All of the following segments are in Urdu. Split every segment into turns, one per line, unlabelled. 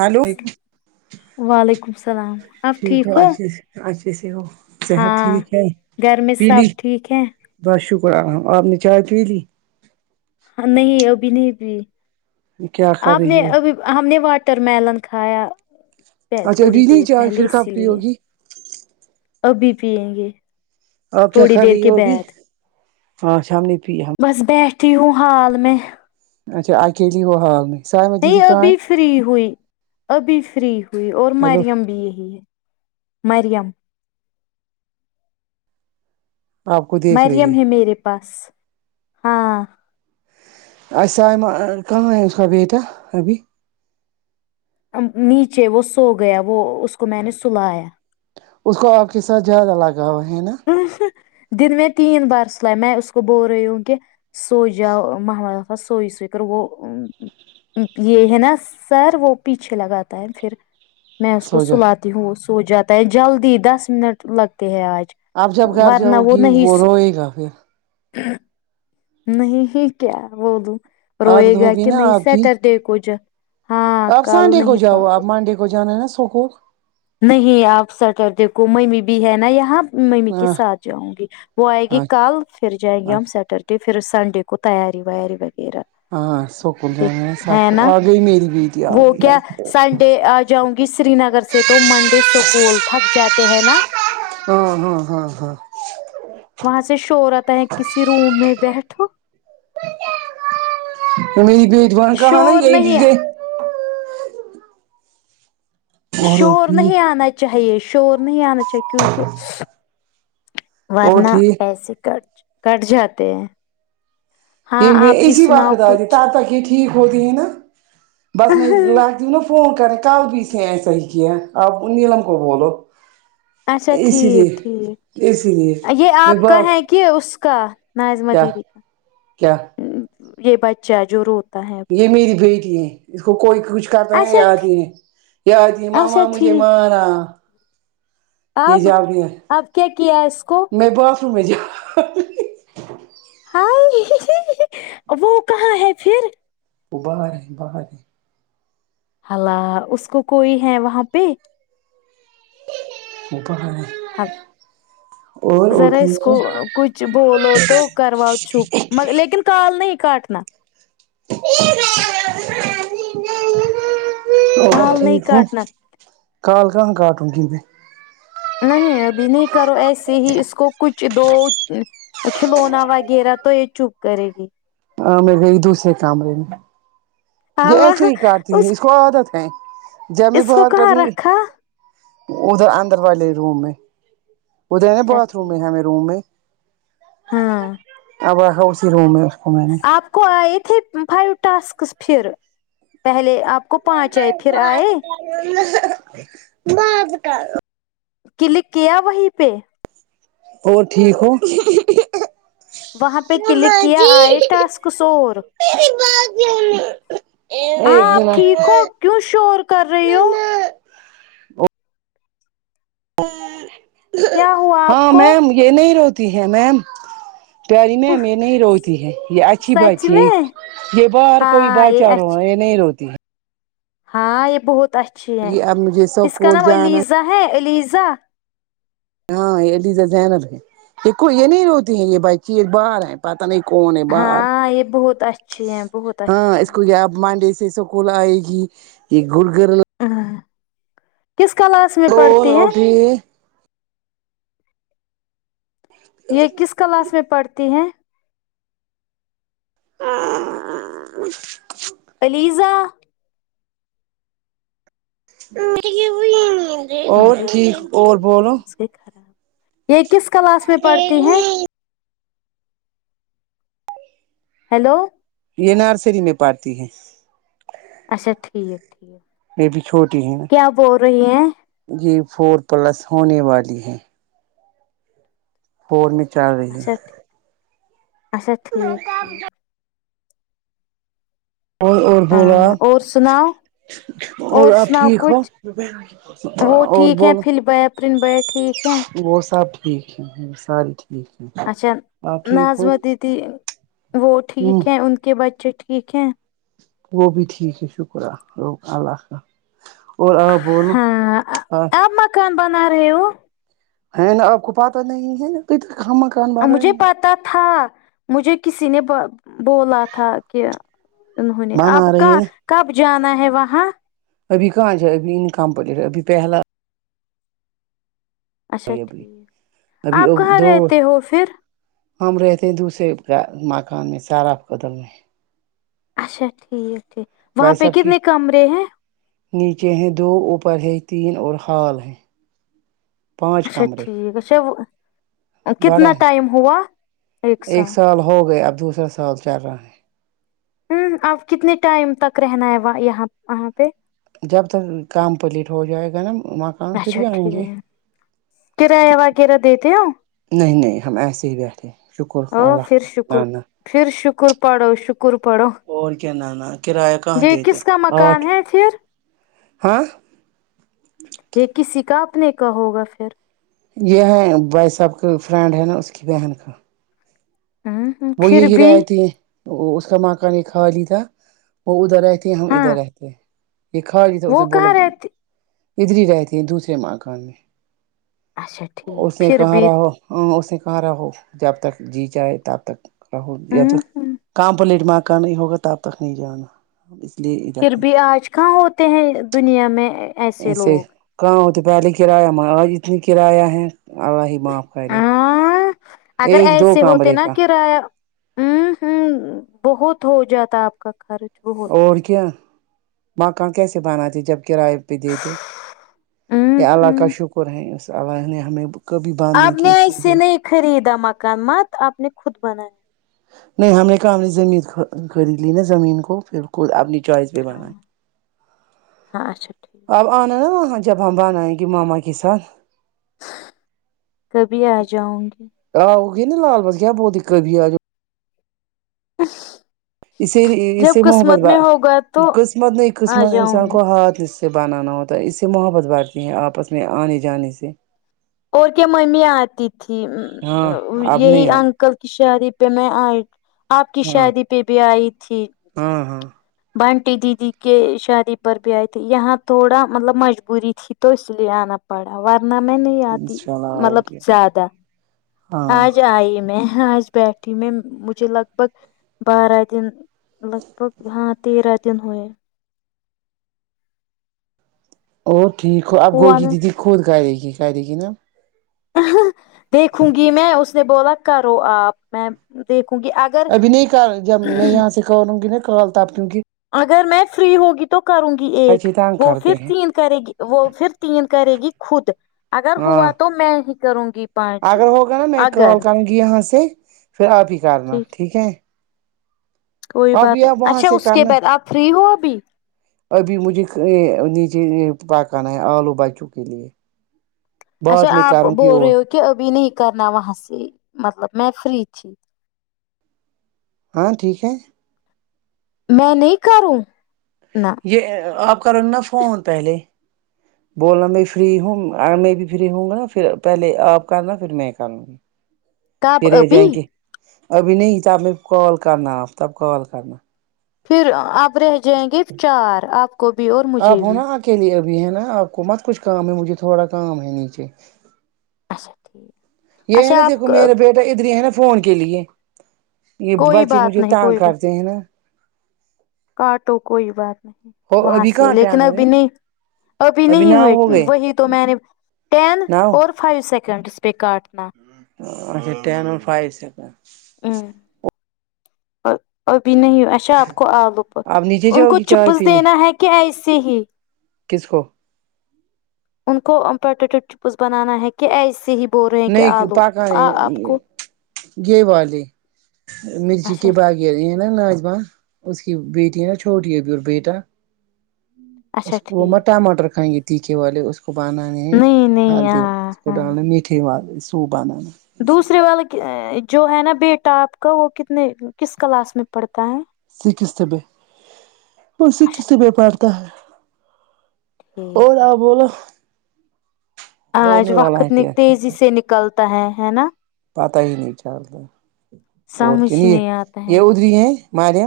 ہلو
وعلیکم السلام آپ
ٹھیک ہوے
ہو
اشے سے ہو صحت
ہاں
ٹھیک ہے
گھر میں سب
پیلی
ٹھیک ہے
بس شکر الحم آپ نے چائے پی لی
ہم نے نہیں ابھی نہیں بھی
کیا کر
آپ
رہی
نے
ہو
ابھی ہم نے واٹر میلن کھایا
اچھا
تھوڑی
ابھی نہیں
دیر
چائے
پہلے
پھر
اسی
کب پی
لیے
ہوگی
ابھی پیئیں گے تھوڑی دیر کے بعد
ہاں شام نے پی ہم
بس بیٹھی ہوں حال میں
اچھا اکیلی ہو حا
نہیں ابھی فری ہوئی ابھی فری ہوئی اور
ہیلو
مریم بھی یہی ہے مریم
آپ کو دیکھ رہی
مریم ہے میرے پاس ہاں
آئی سائمہ کہاں ہے آ اس کا بیٹا ابھی
نیچے وہ سو گیا وہ اس کو میں نے سلایا
اس کو آپ کے ساتھ زیادہ لگاو ہے نا
دن میں تین بار سل میں اس کو بول رہی ہوں کہ سو جاؤ محمد سو سوئی کر وہ یہ ہے نا سر وہ پیچھے لگاتا ہے پھر میں اس کو
سوجا
سلاتی ہوں سو جاتا ہے جلدی دس منٹ لگتے ہے آج
آپ جب گھر
ورنہ
جاؤ گی وہ روئے گا پھر
ہاں نہیں ہی کیا بولوں
عادت
روئے گا
ہوگی
کہ
نا
نہیں
آپ کی
سیٹرڈے کو جا
آپ سنڈے کو جاؤ آپ منڈے کو جانا ہے نا سکول
نہیں آپ سیٹرڈے کو ممی بھی ہے نا یہاں ممی کے
ہاں
ساتھ جاؤں گی وہ آئے گی
ہاں
کل پھر جائیں گی
ہاں
ہم سیٹر ڈ ے پھر سنڈے کو تیاری ویاری وغیرہ
ہاں سکول جان
دیکھ
سب
ہے نا
آ گئی میری بیٹی آ
وہ
گئی آ
کیا سنڈے آ جاؤں گی سری نگر سے تو منڈے سکول تھک جاتے ہیں نا
ہاں ہاں ہاں ہاں
وہاں سے شور آیا تا ہے کسی روم میں بیٹھو
میری بجبان کا ہے نا
شور
یہ
نہیں
یہ اور
شور
ٹھیک
نہیں آنا چاہیے شور نہیں آنا چاہیے کیونکہ
اور
ورنہ
ٹھیک
پیسے کٹ کٹ جاتے ہیں
یہ
ہاں
میں
آپ ہی
اسی وقت
سناؤ
د آ ت
کچھ
تک ٹھیک ہوتی ہے نا بس میں لاتی ہو نا فون کر کل بھی اسے ایسا ہی کیا اب نیلم کو بولو
اچھا
اسی
ٹھیک ٹھیک
لیے اسی لیے
یہ
میں
آپ
ب
کا ہے کہ اس کا ناظمہ
کیا
دیدی
کیا
یہ بچہ جو روتا ہے
یہ میری بیٹی ہے اس کو کوئی کچھ کرہا ہے
اچھا ٹھی-
یادیں یادیں
اچھا
ماما مجھے
ٹھیک
مارا یہ
اب
جاب نہیں ہے
آپ کیا کیا ہے اس کو
میں واش روم میں جاتی
ہاں ہی ہی ہی وہ کہاں ہے پھر
وہاں ہے وہاں ہے
اللہ اس کو کوئی ہے وہاں پہ
وہ کہاں ہے
ہل،
اور اور
ذرا اس
ٹھیک
کو
ہے
کچھ بولو تو کرواؤ چوپ مگ لیکن کال نہیں کاٹنا
تو آپ
کال نہیں
ٹھیک ہو
کاٹنا
کال کہاں کاٹوں گی میں
نہیں ابھی نہیں کرو ایسے ہی اس کو کچھ دو کھلونا وغیرہ تو یہ چپ کرے گی
ہاں میں گئی دوسرے کاموں میں یہ
اللہ
ایسے ہی کرتی ہے اس کو عادت ہے جب بھی
اس کو
بہت
کہاں
ڈری
رکھا
ادھر اندر والے روم میں ادھر ہے
اچھا
باتھ روم
ٹھیک
ہے روم میں
ہاں
ہوا ہے اسی روم میں اسکو میں نے
آپ کو آئے تھے فائیو ٹاسکس پھر پہلے آپ کو پانچ آئے پھر آئے
بات کرو نا بات کرو
کلک کیا وہیں پہ
اور ٹھیک ہو
وہاں پہ کلک
مما
کیا
جی
آئے ٹاسکس اور
میری بات سنو
ہاں آپ ٹھیک ہو کیوں شور کر رہی ہو
نانا
کیا ہوا آپ
ہاں
کو
میم یہ نہیں روتی ہے میم پیاری میم یہ نہیں روتی ہے یہ اچھی
سچ
بچی
میں
یہ باہر کوئی
ہاں یہ
بچہ رو
اچ
را یہ نہیں روتی ہے
ہاں یہ بہت اچھی ہے
یہ اب مجھے
اس کا
سکول
نام
جانا
علیزہ ہے علیزہ
ہاں علیزا زینب ہے یہ کو یہ نہیں روتی ہے یہ بچے باہر ہیں پتا نہیں کون ہے باہر
ہاں یہ بہت اچھی ہے بہت
ہاں
اچھی
اس کو
ہے
کیا مانڈی سے سب کو لآئیگی یہ گڈ گرل
آہ کس کلاس میں پڑھتی ہیں
یہ
یہ کس کلاس میں پڑھتی ہے
اں
علیزہ میں
اور
بھی
ٹھیک
ہو
اور
گئی تھی
بولو
اس یہ کس کلاس میں پڑھتی ہے ہیلو
یہ نرسری میں پڑھتی ہے
اچھا ٹھیک ٹھیک
یہ بھی
کیا بول رہی ہیں
جی فور پلس ہونے والی ہے فور میں چل رہی ہے
اچھا اچھا ٹھیک ٹھیک
اور اور بولا
ہاں اور سناؤ
آپ اور آپ
سناؤ
ٹھیک ہو
کچھ وہ
اور
ٹھیک ہے
بولو
پھر بیا پرن بیا ٹھیک ہے
وہ سب ٹھیک ہے ساری ٹھیک ہیں
اچھا
آپ ٹھیک ہو
ناظمہ دیدی وہ
ہوں
ٹھیک ہیں ان کے بچے ٹھیک ہیں
وہ بھی ٹھیک ہے شکر ہے اللہ کا اور آپ بولو
ہاں آپ مکان بنا رہے ہو
ہے نا آپ کو پاتا نہیں ہے کہ ما ک
مجھے پتا تھا مجھے کسی نے بولا تھا کہ انہوں نے اب
بنا رہی
کا
ہے نا
کب جانا ہے وہاں
ابھی کہاں جائے ابھی ان کام پڑے رہا ہے ابھی پہلا
اچھا
ابھی
ٹھیک
ابھی
آپ کہاں
دو
رہتے ہو پھر
ہم رہتے دوسرے گھر مکان میں ساراف کدل میں
اچھا ٹھیک ٹھیک وہاں
بھائی
پہ
صاحب کی
کتنے کمرے ہیں
نیچے ہیں دو اوپر ہے تین اور ہال ہے پانچ
اچھا
کمرے
ٹھیک اچھا وہ
بڑا
کتنا
ہے
ٹائم ہوا
ایک سال ہو گیا اب دوسرا سال چل رہا ہے
ہوں آپ کتنے ٹائم تک رہنا ہے یہاں وہاں پہ
جب تک کامپلیٹ ہو جائے گا نا وہاں
اچھا ٹھیک کرایہ وغیرہ دیتے ہو
نہیں نہیں ہم ایسے ہی رہتے ہیں شکر
او
اللہ
پھر شکر
لانہ
پھر شکر پڑھو شکر پڑھو
اور کیا نا نا کرایہ کہاں
یہ
دیتے
کس کا
آٹھ
مکان ہے پھر
ہاں
یہ کسی کا آپنے کاہوگا پھر
یہ ہے بھائی صاحب کا فرینڈ ہے نا اس کی بہن کا
ہمم
وہ یہی رہ تھے اس کا ماں کا نے کھا لی تھا وہ ادھر رہ ہم ادھر
ہاں
رہتے یہ خالی تھا اس
وہ
نے بولا
کہاں رہتی
ادھر رہتی ہیں دوسرے ماکان میں
اچھا ٹھیک
اس نے
پھر
کہا
بھی
رہو ہاں اس نے کہا رہا ہو جب تک جی جائے تب تک رہو
ہ
یہ تک کام پلیٹم کا نہیں ہوگا تو اب تک نہیں جانا اس لیے ادھر
پھر
ہے
بھی آج کہاں ہوتے ہیں دنیا میں
ایسے کہاں ہوتے پہلے کرایہ اتنی کرایہ ہے اللہ ہی معاف کرے
ہ اگر
ایک دو
ایسے ہوتے
کمرے
نا
کا
کرایہ ہوں ہوں بہت ہو جاتا آپ کا خرچ بہت
اور کیا مکان کیسے بناتے جب کراے پہ دیتے
ہ
اللہ کا
ہ
شکر ہے اس اللہ نے ہمیں کبھی باند
آپ
نہیں کی
نے
اسیے
ایسے
کیا
نہیں خریدا مکان مت آپ نے خود بنایا
نہیں ہم نے کہا ہم نے زمین خرید لی نا زمین کو پھر کو اپنی چوائس سے بناے ہے
ہاں ہاں اچھا ٹھیک
آ اہ نا آئے جب ہم بنائے گے ماما کے ساتھ
کبھی آ جاؤں گی
آؤ کہ نی لال بچ کیا بہت دقت بھی آج [unintelligible]
اس
اس اسے محبت با
ہوگا تو
قسمت نہ
آ
قسمت انسان
جاؤں گی
کو ہاتھ ن سے بنانا ہوتا ہے اس سے محبت بڑھتی ہے آپس میں آنے جانے سے
اور کیا ممی آتی تھی
ہاں اب
یہی
نہیں آتی
انکل کی شاد پہ میں آئی آپ کی
ہاں
شادی پہ بھی آئی تھی
ہاں ہاں
بنٹی دیدی کے شادی پر ب آئے تھے یہاں تھوڑا مطلب مجبوری تھی تو اس لیے آنا پڑا ورنہ میں نہیں آتی
انشاء اللہ
مطلب
ہوگیا
زیادہ
ہاں
آج آئی میں آج بیٹھی میں مجھے لگ بھگ بارہ دن لگ بھگ ہاں تیرہ دن ہوئے
ا ٹھیک ہو آب
ہوا
گوگی
نا
دیدی خود کا رہے گی رہے گی نا
دیکھوں گی میں اس نے بولا کرو آپ میں دیکھوں گی ا
ابھی نہیں کہا جب میں یہاں سے کہوں گی نا کال تب کیوںک
اگر میں فری ہوگی تو کروں گی ایک
بچے تنگ
وہ
کرتے
پھر
ہیں
تین کرے گی وہ پھر تین کرے گی خود اگر ہوا
ہاں
تو میں کروں گی پانچ
اگر ہوگا نا میں کال
اگر
کروں گی یہاں سے پھر آپ ہی کرنا ٹھیک ہے
کوئی
آپ
بات
یہ
نہیں
وہاں
اچھا
سے
اس کے
کرنا
بعد آپ فری ہو ابھی
ابھی مجھے نیچے پکانا ہے آلو بچوں کے لیے
اچھا
بعد میں
آپ
کروں گی
بول رہے
اور
ہو کہ ابھی نہیں کرنا وہاں سے مطلب میں فری تھی
ہاں ٹھیک ہے
میں نہیں کروں نہ
یہ آپ کرو نا فون پہلے بولنا میں فری ہوں میں بھی فری ہوں گا نا پھر پہلے آپ کرنا پھر میں کر لوں
کب
پھر رہ
ابھی
جائیں گے ابھی نہیں شام مے کال کرنا آ تب کال کرنا
پھر آپ رہ جائیں گے چار آپ کو بھی اور مجھے بھی
کے لیے ابھی ہے نا آپ کو مت کچھ کام ہے مجھے تھوڑا کام ہے نیچے
اچھا ٹھیک
یہ ہے نا
اچھا
دیکھو
آپ
میرا بیٹا ادھر ہی ہے نا فون کے لیے یہ
کوئی
بچے
بات
مجھے
نہیں
تانگ
کوئی بات
کرتے ہیں نا
کاٹو کوئی بات نہیں
ہو
وہاں
ابھی
سے
کہاں
لیکن
ٹین ہوئے
ابھی نہیں ابھی نہیں
ناؤ
ہوئے
ہو گئے
وہی تو میں نے ٹین
ناؤ
اور فائی سیکنڈس پہ کاٹنا
اچھا ٹین اور فائیو سیکنڈ
ہوں ابھی نہیں اچھا آپ کو آلو پر
آپ نیچے
ان
جاؤ
کو
گی چائے
چپس
پینے
دینا ہے کہ ایسے ہی
کس کو
ان کو پوٹیٹو چپس بنانا ہے کہ ایسے ہی بول رہے ہیں کہ
نہیں
آلو
پکانے
آپ کو
یہ والے مرچی
اچھا
کے با یہ ہے نا ناجماں اس کی بیٹی ہے نا چھوٹی ہےبھی اور بیٹا اس
اچھا
کو وہ
ٹھیک
ٹماٹر کھائیں گے تھکے والے اس کو بنا
نہیں نہیں
ہلدی
ہاں
اس کو
ہاں
ڈالنا میٹے سوپ آنا
دوسرے والے کے ا جو ہے نا بیٹا آپ کا وہ کتنے کس کلاس میں پڑھتا ہے
سکستھ میں وہ
اچھا
سکستھ میں
ٹھیک
پڑتا ہے
ٹھیک
اور آپ بولو
آج
ہونے والا ہے
وقت نا
ٹیسٹ
تیزی سے نکلتا ہے ہے نا
پتہ ہی نہیں چلتا اور
سمجھ
کہ
ہی
لیے
نہیں آتا ہے
یہ ادھری ہی ہیں ماریا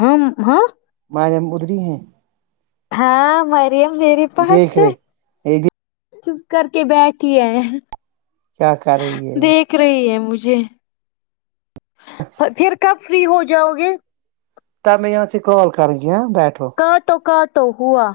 ہاں ہاں
ماریم ادھر ہی ہے
ہاں مریم میرے پاس
دیکھ
ہے
رہے یہ
چپ کر کے بیٹھی ہے
کیا کر رہی ہے
دیکھ رہی ہے مجھے پھر کب فری ہو جاؤ گے
تب میں یہاں سے کال کرونگی ہاں بیٹھو
کاٹو کاٹو ہوا